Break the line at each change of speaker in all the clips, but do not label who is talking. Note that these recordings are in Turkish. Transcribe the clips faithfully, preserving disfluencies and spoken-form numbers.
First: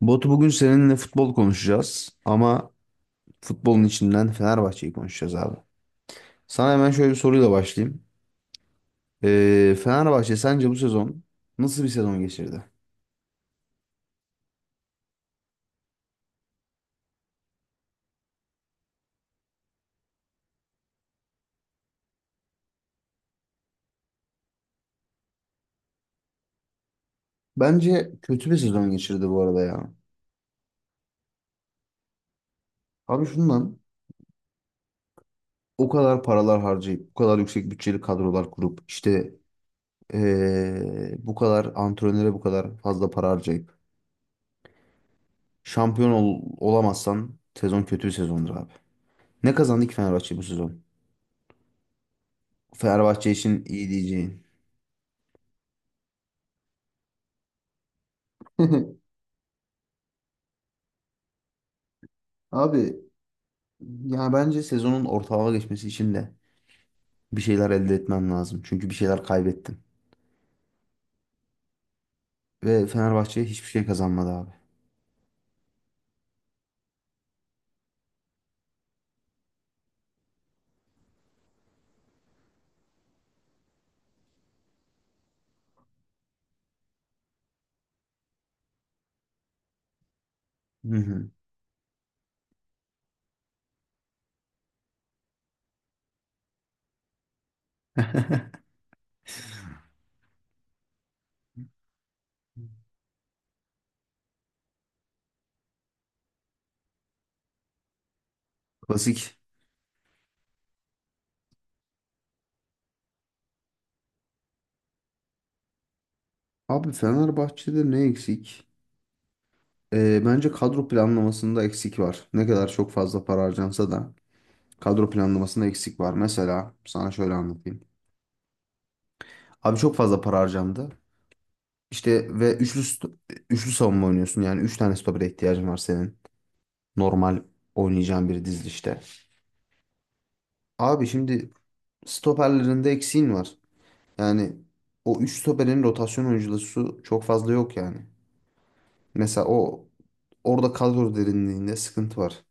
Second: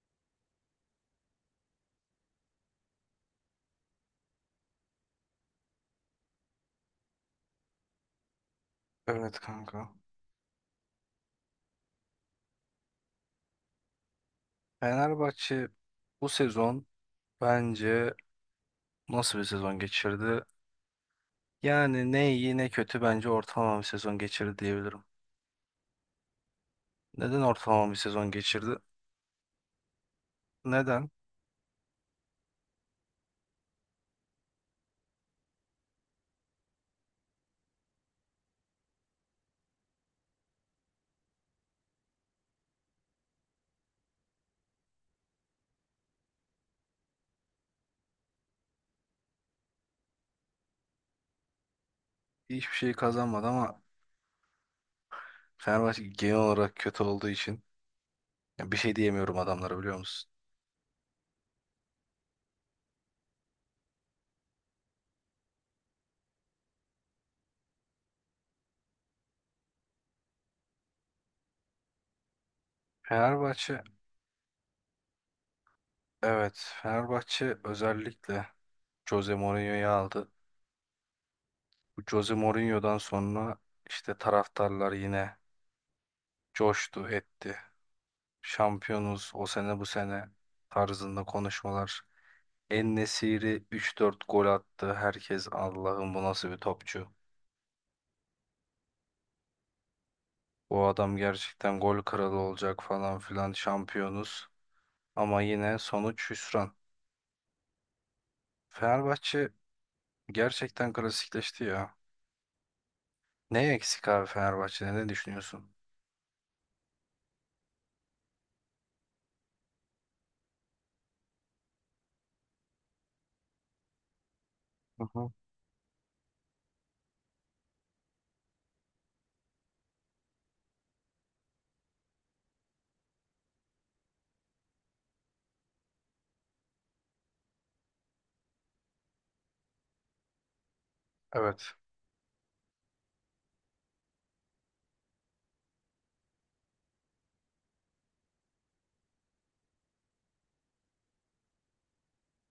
Batu bugün seninle futbol konuşacağız ama futbolun içinden Fenerbahçe'yi konuşacağız abi. Sana hemen şöyle bir soruyla başlayayım.
Evet
Ee,
kanka.
Fenerbahçe sence bu sezon nasıl bir sezon geçirdi?
Fenerbahçe bu sezon bence nasıl bir sezon geçirdi? Yani ne iyi ne kötü bence ortalama bir sezon geçirdi diyebilirim. Neden ortalama bir
Bence
sezon
kötü bir
geçirdi?
sezon geçirdi bu arada ya.
Neden?
Abi şundan o kadar paralar harcayıp, bu kadar yüksek bütçeli kadrolar kurup, işte ee, bu kadar antrenöre bu kadar fazla para harcayıp şampiyon ol- olamazsan sezon kötü bir sezondur abi. Ne kazandı ki Fenerbahçe bu sezon?
Hiçbir şey
Fenerbahçe
kazanmadı
için
ama
iyi diyeceğin.
Fenerbahçe genel olarak kötü olduğu için ya bir şey diyemiyorum adamlara biliyor musun?
Abi yani bence sezonun ortalığa geçmesi için de bir şeyler elde etmem lazım. Çünkü bir şeyler kaybettim. Ve Fenerbahçe hiçbir
Fenerbahçe
şey kazanmadı abi.
evet Fenerbahçe özellikle Jose Mourinho'yu aldı. Bu Jose Mourinho'dan sonra işte taraftarlar yine coştu etti. Şampiyonuz o sene bu sene
Hı
tarzında
hı.
konuşmalar. En-Nesyri üç dört gol attı. Herkes Allah'ım bu nasıl bir topçu. Bu adam gerçekten gol kralı olacak falan filan şampiyonuz. Ama yine sonuç hüsran.
Klasik.
Fenerbahçe gerçekten klasikleşti ya. Ne eksik abi Fenerbahçe'de ne düşünüyorsun?
Abi Fenerbahçe'de ne eksik? Ee, bence kadro planlamasında eksik var. Ne kadar çok fazla para harcansa da
Hı
kadro
hı.
planlamasında eksik var. Mesela sana şöyle anlatayım. Abi çok fazla para harcandı. İşte ve üçlü st- üçlü savunma oynuyorsun. Yani üç tane stopere ihtiyacın var senin. Normal oynayacağın bir dizilişte. Abi şimdi
Evet.
stoperlerinde eksiğin var. Yani o üç stoperin rotasyon oyuncusu çok fazla yok yani. Mesela o orada kadro derinliğinde sıkıntı var.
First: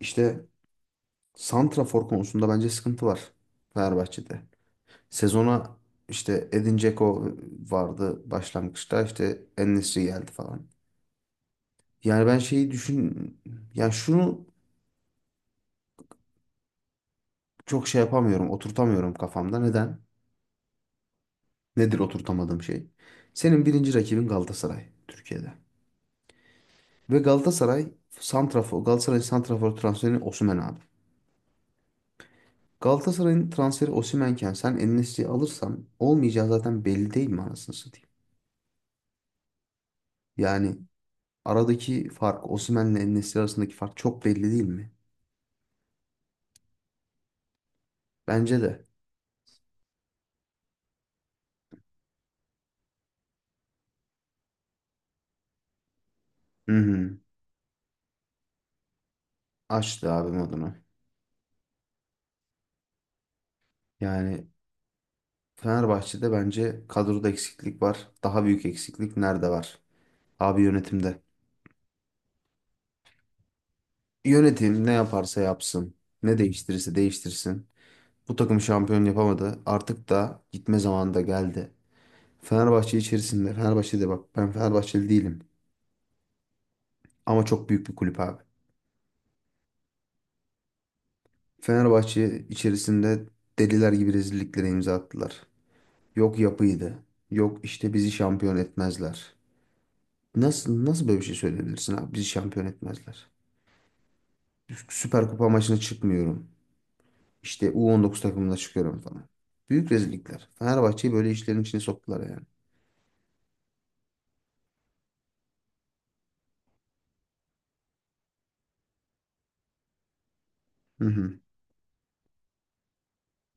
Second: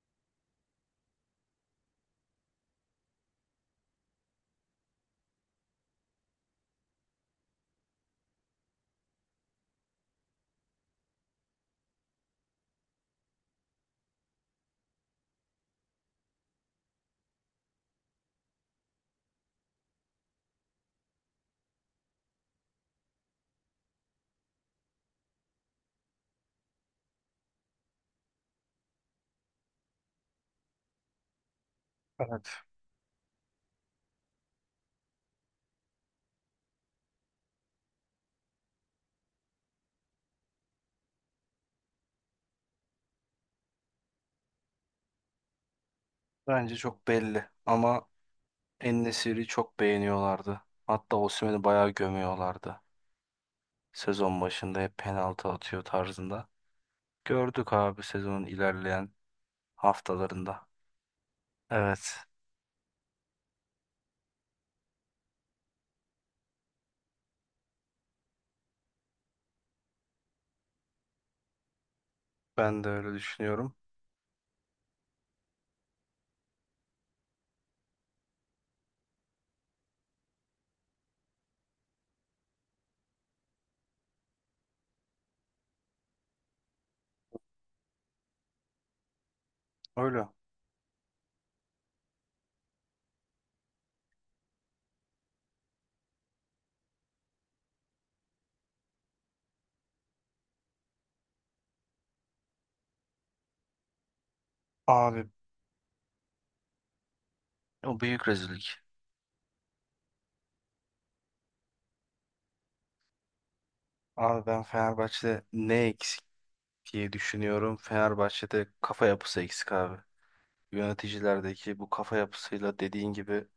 İşte santrafor konusunda bence sıkıntı var Fenerbahçe'de. Sezona işte Edin Dzeko vardı başlangıçta işte en geldi falan. Yani ben şeyi düşün yani şunu çok şey yapamıyorum, oturtamıyorum kafamda. Neden? Nedir oturtamadığım şey? Senin birinci rakibin Galatasaray Türkiye'de. Ve Galatasaray santrafor, Galatasaray santrafor transferi Osimhen abi.
Evet.
Galatasaray'ın transferi Osimhen'ken sen En-Nesyri'yi alırsan olmayacağı zaten belli değil mi anasını satayım? Yani aradaki fark Osimhen'le En-Nesyri arasındaki fark çok belli değil mi?
Bence çok belli ama
Bence de.
En-Nesyri çok beğeniyorlardı. Hatta Osimhen'i bayağı gömüyorlardı. Sezon başında hep penaltı atıyor tarzında.
Hı hı.
Gördük abi sezonun ilerleyen
Açtı abi
haftalarında.
modunu.
Evet,
Yani Fenerbahçe'de bence kadroda eksiklik var. Daha büyük eksiklik nerede var? Abi yönetimde.
ben de öyle düşünüyorum.
Yönetim ne yaparsa yapsın. Ne değiştirirse değiştirsin. Bu takım şampiyon yapamadı. Artık da gitme zamanı da geldi. Fenerbahçe içerisinde, Fenerbahçe'de bak ben Fenerbahçeli değilim. Ama çok büyük bir kulüp abi.
Öyle.
Fenerbahçe içerisinde deliler gibi rezilliklere imza attılar. Yok yapıydı. Yok işte bizi şampiyon etmezler. Nasıl nasıl böyle bir şey söyleyebilirsin abi? Bizi şampiyon etmezler.
Abi
Süper Kupa maçına çıkmıyorum. İşte
o
U on dokuz
büyük
takımına
rezillik.
çıkıyorum falan. Büyük rezillikler. Fenerbahçe'yi böyle işlerin içine soktular yani.
Abi ben Fenerbahçe'de ne eksik diye düşünüyorum. Fenerbahçe'de kafa yapısı eksik abi.
Hı hı.
Yöneticilerdeki bu kafa yapısıyla dediğin gibi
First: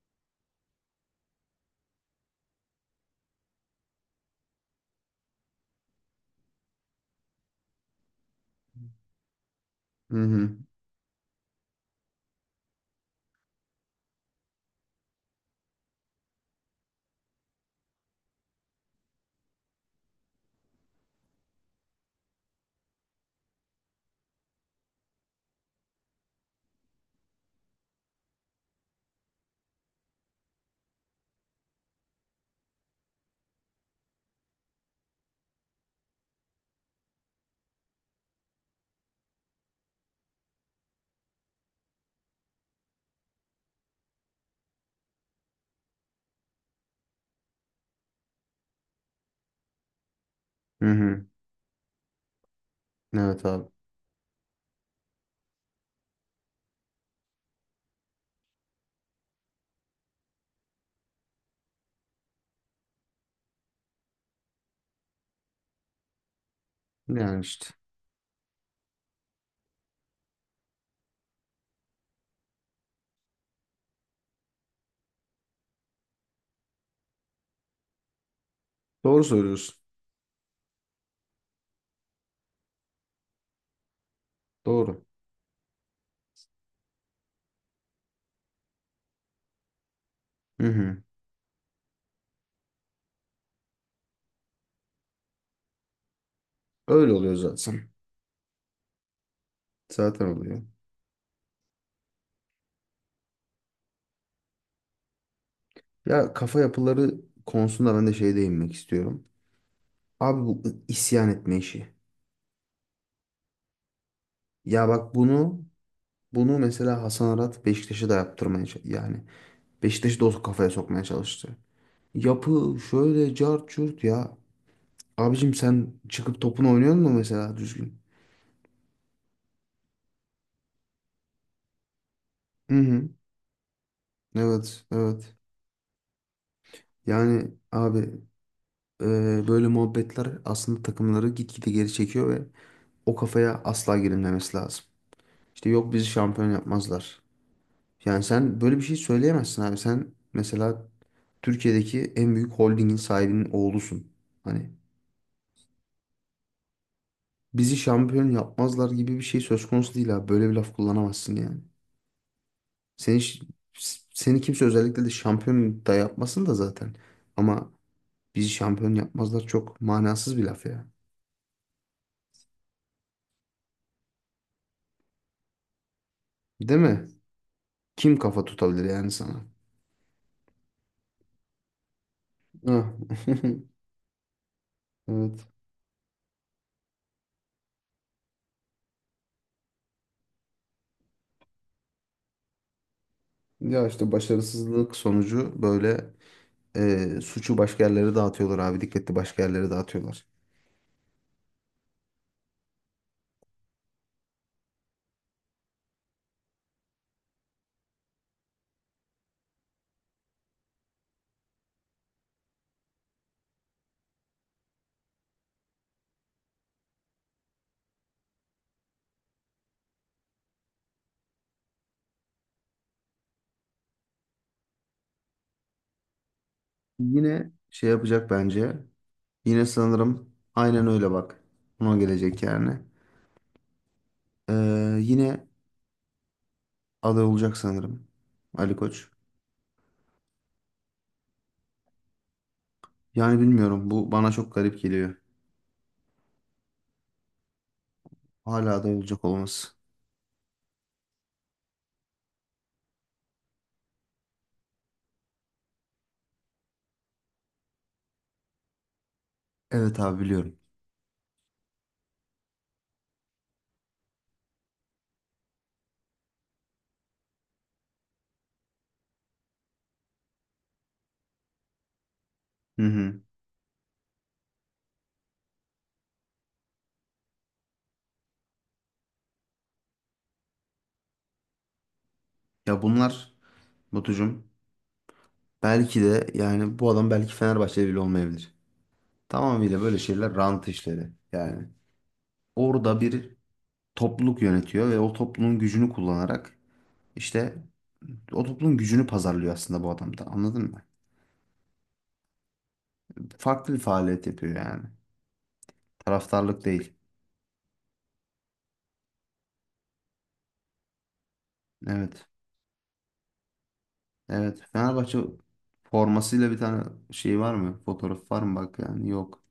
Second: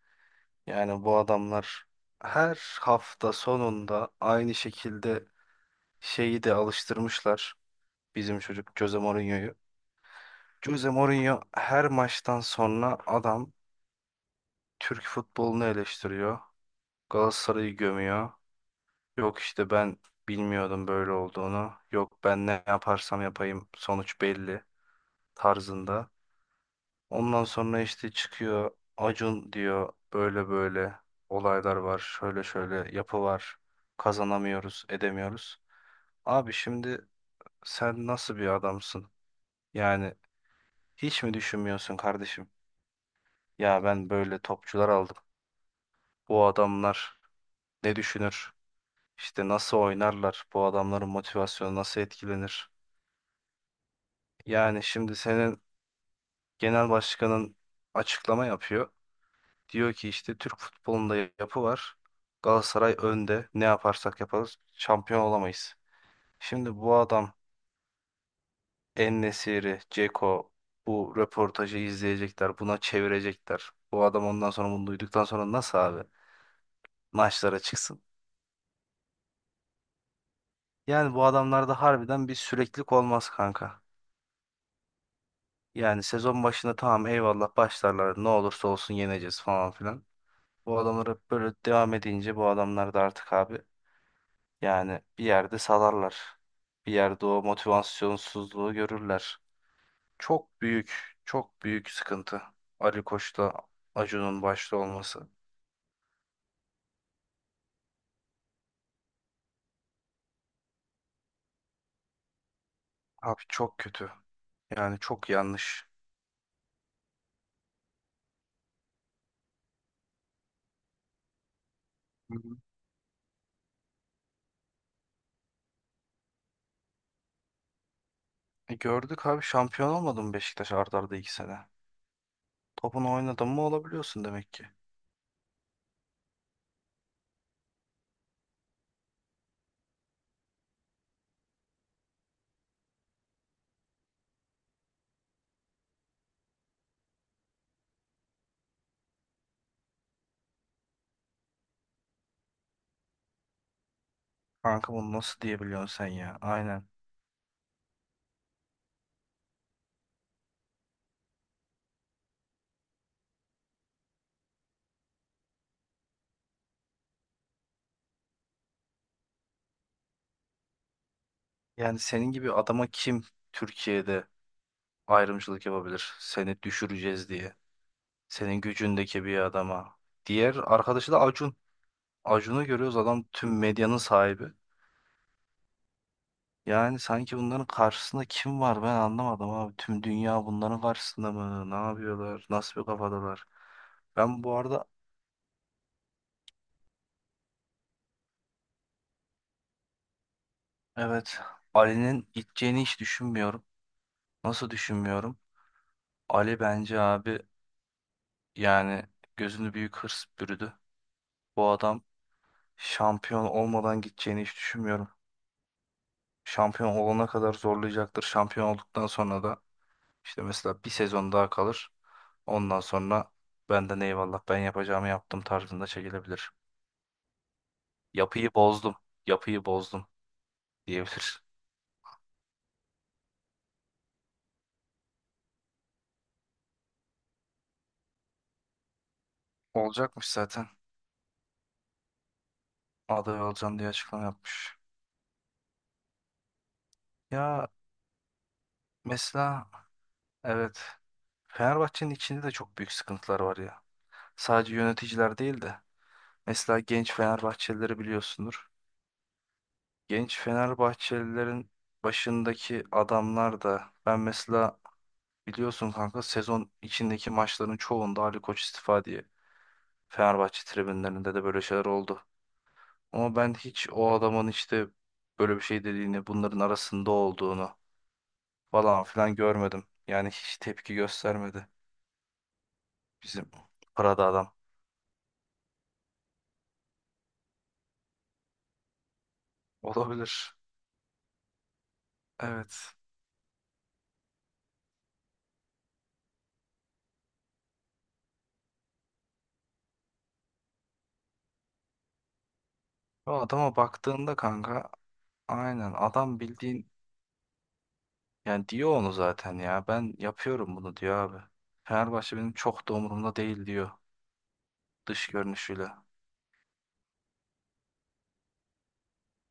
yani bu adamlar her hafta sonunda aynı şekilde şeyi de alıştırmışlar. Bizim çocuk Jose Mourinho'yu.
Hı hı.
Jose Mourinho her maçtan sonra adam Türk futbolunu eleştiriyor. Galatasaray'ı gömüyor. Yok işte ben bilmiyordum böyle olduğunu. Yok ben ne yaparsam yapayım sonuç belli tarzında. Ondan sonra işte çıkıyor Acun diyor böyle böyle olaylar var. Şöyle şöyle yapı var. Kazanamıyoruz, edemiyoruz. Abi şimdi sen nasıl bir adamsın? Yani hiç mi düşünmüyorsun kardeşim? Ya ben böyle topçular aldım. Bu adamlar ne düşünür? İşte nasıl oynarlar? Bu
Hı
adamların
hı.
motivasyonu nasıl etkilenir?
Evet abi.
Yani şimdi senin genel başkanın açıklama yapıyor. Diyor ki işte Türk futbolunda yapı var. Galatasaray önde. Ne yaparsak yaparız şampiyon olamayız. Şimdi bu adam
Yani işte.
En-Nesyri, Dzeko bu röportajı izleyecekler. Buna çevirecekler. Bu adam ondan sonra bunu duyduktan sonra nasıl abi maçlara çıksın?
Doğru söylüyorsun.
Yani bu adamlarda harbiden bir süreklilik olmaz kanka.
Doğru.
Yani sezon başında tamam eyvallah başlarlar ne olursa olsun yeneceğiz falan filan.
Hı
Bu
hı.
adamlar hep böyle devam edince bu adamlar da artık abi yani bir yerde salarlar. Bir
Öyle
yerde
oluyor
o
zaten.
motivasyonsuzluğu görürler.
Zaten
Çok
oluyor.
büyük, çok büyük sıkıntı. Ali Koç'la Acun'un başta olması.
Ya kafa yapıları konusunda ben de şey değinmek istiyorum. Abi bu isyan etme işi.
Abi çok kötü.
Ya
Yani
bak
çok
bunu
yanlış.
bunu mesela Hasan Arat Beşiktaş'a da yaptırmaya ç- yani Beşiktaş'ı da o kafaya sokmaya çalıştı.
Hı hı.
Yapı şöyle cart curt ya. Abicim sen çıkıp topunu oynuyor musun mesela düzgün?
E gördük abi şampiyon olmadı mı Beşiktaş art arda iki sene?
Hı hı.
Topunu oynadın mı olabiliyorsun demek ki.
Evet, evet. Yani abi Ee, böyle muhabbetler aslında takımları gitgide geri çekiyor ve o kafaya asla girilmemesi lazım. İşte yok bizi şampiyon yapmazlar. Yani sen böyle bir şey söyleyemezsin abi. Sen mesela Türkiye'deki en büyük holdingin sahibinin oğlusun. Hani
Kanka bunu nasıl diyebiliyorsun sen ya? Aynen.
bizi şampiyon yapmazlar gibi bir şey söz konusu değil abi. Böyle bir laf kullanamazsın yani. Seni, ş- seni kimse özellikle de şampiyon da yapmasın da zaten. Ama bizi şampiyon yapmazlar çok manasız bir laf ya.
Yani senin gibi adama kim Türkiye'de ayrımcılık yapabilir? Seni
Değil mi?
düşüreceğiz diye.
Kim kafa
Senin
tutabilir yani
gücündeki bir
sana?
adama. Diğer arkadaşı da Acun. Acun'u
Ah,
görüyoruz adam tüm medyanın sahibi.
Evet.
Yani sanki bunların karşısında kim var ben anlamadım abi. Tüm dünya bunların karşısında mı? Ne yapıyorlar? Nasıl bir kafadalar?
Ya işte
Ben bu arada
başarısızlık sonucu böyle e, suçu başka yerlere dağıtıyorlar abi. Dikkatli başka yerlere dağıtıyorlar.
evet Ali'nin gideceğini hiç düşünmüyorum. Nasıl düşünmüyorum? Ali bence abi yani gözünü büyük hırs bürüdü. Bu adam şampiyon olmadan gideceğini hiç düşünmüyorum. Şampiyon olana kadar zorlayacaktır. Şampiyon olduktan sonra da işte mesela bir sezon daha kalır. Ondan sonra benden eyvallah ben yapacağımı yaptım tarzında çekilebilir.
Yine şey yapacak
Yapıyı
bence.
bozdum, yapıyı
Yine
bozdum
sanırım aynen öyle bak.
diyebilir.
Ona gelecek yani. Ee, yine aday olacak sanırım. Ali Koç.
Olacakmış zaten.
Yani
Aday olacağım diye
bilmiyorum. Bu
açıklama
bana çok
yapmış.
garip geliyor.
Ya
Hala aday olacak olması.
mesela evet Fenerbahçe'nin içinde de çok büyük sıkıntılar var ya. Sadece yöneticiler değil de mesela genç Fenerbahçelileri biliyorsundur.
Evet abi
Genç
biliyorum.
Fenerbahçelilerin başındaki adamlar da ben mesela biliyorsun kanka sezon içindeki maçların çoğunda Ali Koç istifa diye Fenerbahçe tribünlerinde de böyle şeyler oldu.
Hı hı.
Ama ben hiç o adamın işte böyle bir şey dediğini, bunların arasında olduğunu falan filan görmedim. Yani hiç tepki göstermedi
Ya bunlar
bizim parada
Batucuğum
adam.
belki de yani bu adam belki Fenerbahçeli bile olmayabilir. Tamamıyla böyle şeyler
Olabilir.
rant işleri. Yani
Evet.
orada bir topluluk yönetiyor ve o topluluğun gücünü kullanarak işte o topluluğun gücünü pazarlıyor aslında bu adam da anladın mı?
O
Farklı
adama
bir faaliyet
baktığında
yapıyor yani.
kanka aynen adam
Taraftarlık
bildiğin.
değil.
Yani diyor onu zaten ya. Ben yapıyorum bunu diyor abi.
Evet.
Fenerbahçe benim çok da umurumda değil diyor
Evet. Fenerbahçe
dış görünüşüyle.
formasıyla bir tane şey var mı? Fotoğraf var mı? Bak yani yok.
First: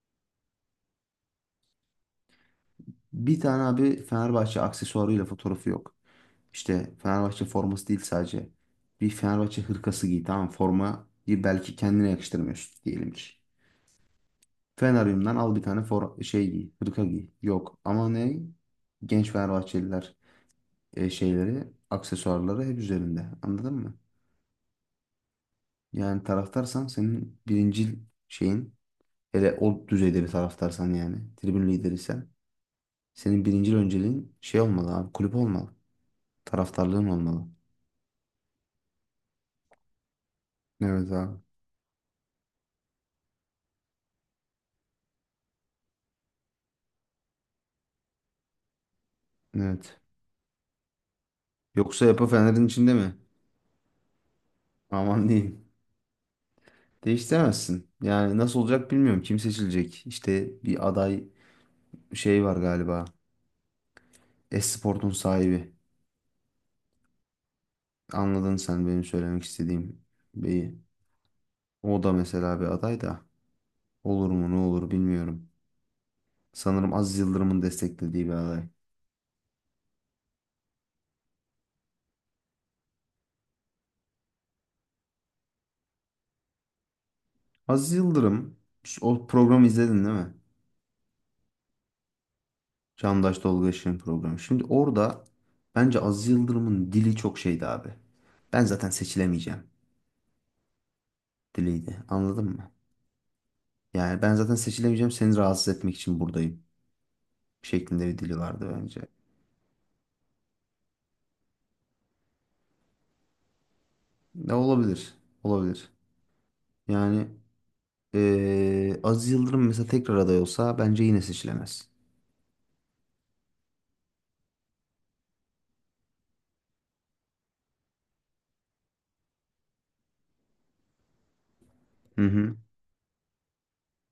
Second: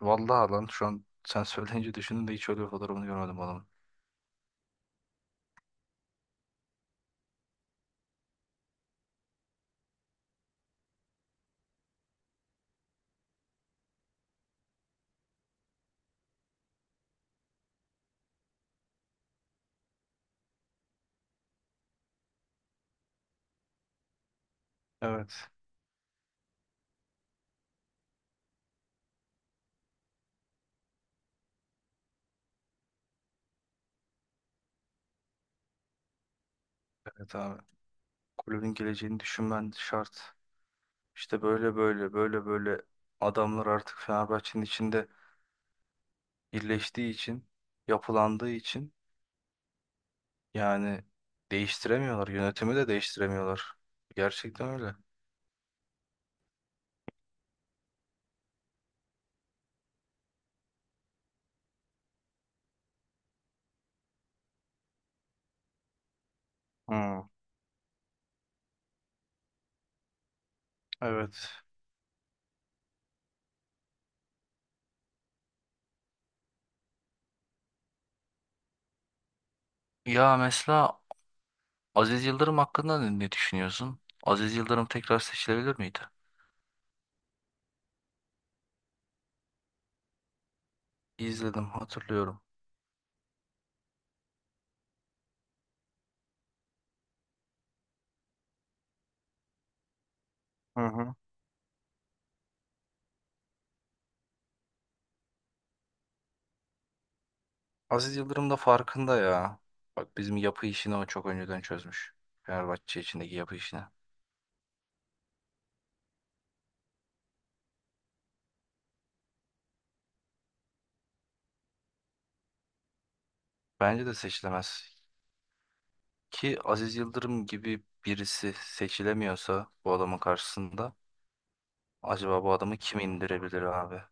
Vallahi lan şu an sen söyleyince düşündüm de hiç öyle bir fotoğrafını
Bir
görmedim
tane
adamın.
abi Fenerbahçe aksesuarıyla fotoğrafı yok. İşte Fenerbahçe forması değil sadece. Bir Fenerbahçe hırkası giy tamam mı? Formayı belki kendine yakıştırmıyorsun diyelim ki. Feneryum'dan al bir tane for şey giy, hırka giy. Yok ama ne? Genç Fenerbahçeliler e, şeyleri, aksesuarları hep üzerinde. Anladın mı?
Evet.
Yani taraftarsan senin birincil şeyin hele o düzeyde bir taraftarsan yani tribün lideriysen senin birincil önceliğin şey olmalı abi kulüp olmalı. Taraftarlığın
Evet
olmalı.
abi. Kulübün geleceğini düşünmen şart.
Evet abi.
İşte böyle böyle böyle böyle adamlar artık Fenerbahçe'nin içinde birleştiği için, yapılandığı için
Evet.
yani
Yoksa yapı
değiştiremiyorlar.
Fener'in
Yönetimi de
içinde mi?
değiştiremiyorlar. Gerçekten öyle.
Aman diyeyim. Değiştiremezsin. Yani nasıl olacak bilmiyorum. Kim seçilecek? İşte bir aday şey var galiba. Esport'un sahibi.
Hmm,
Anladın sen benim söylemek istediğim beyi.
evet.
O da mesela bir aday da. Olur mu ne olur bilmiyorum. Sanırım Aziz Yıldırım'ın desteklediği bir aday.
Ya mesela Aziz Yıldırım hakkında ne ne düşünüyorsun? Aziz Yıldırım tekrar seçilebilir miydi?
Aziz Yıldırım o programı izledin değil mi?
İzledim, hatırlıyorum.
Çağdaş Tolga Işık'ın programı. Şimdi orada bence Aziz Yıldırım'ın dili çok şeydi abi. Ben zaten seçilemeyeceğim
Hı hı.
diliydi. Anladın mı? Yani ben zaten seçilemeyeceğim seni rahatsız etmek için buradayım şeklinde
Aziz
bir dili
Yıldırım da
vardı bence.
farkında ya. Bak bizim yapı işini o çok önceden çözmüş. Fenerbahçe içindeki yapı işini.
Ne olabilir? Olabilir. Yani eee Aziz Yıldırım mesela tekrar aday olsa bence yine seçilemez.
Bence de seçilemez. Ki Aziz Yıldırım gibi birisi seçilemiyorsa bu adamın karşısında
Hı
acaba bu
hı.
adamı kim indirebilir abi?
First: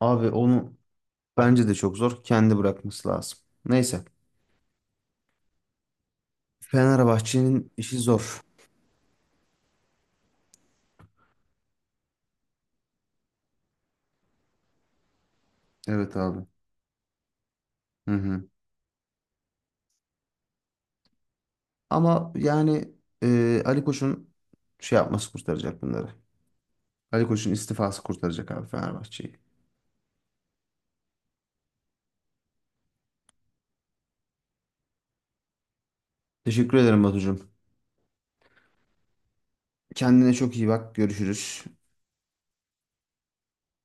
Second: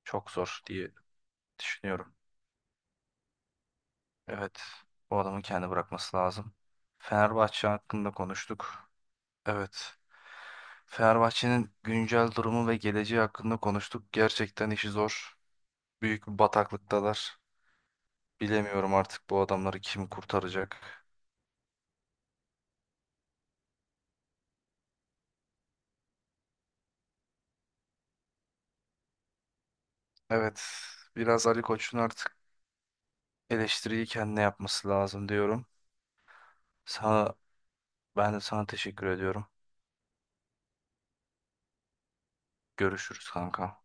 Abi
Çok zor
onu
diye
bence de çok
düşünüyorum.
zor. Kendi bırakması lazım. Neyse.
Evet, bu adamı kendi bırakması lazım. Fenerbahçe
Fenerbahçe'nin işi
hakkında
zor.
konuştuk. Evet. Fenerbahçe'nin güncel durumu ve geleceği hakkında konuştuk. Gerçekten işi zor.
Evet
Büyük bir
abi.
bataklıktalar.
Hı hı.
Bilemiyorum artık bu adamları kim kurtaracak.
Ama yani e, Ali Koç'un şey yapması kurtaracak bunları. Ali Koç'un istifası kurtaracak abi Fenerbahçe'yi.
Evet, biraz Ali Koç'un artık eleştiriyi kendine yapması lazım diyorum.
Teşekkür ederim
Sana,
Batucuğum.
ben de sana teşekkür ediyorum.
Kendine çok iyi bak. Görüşürüz.
Görüşürüz kanka.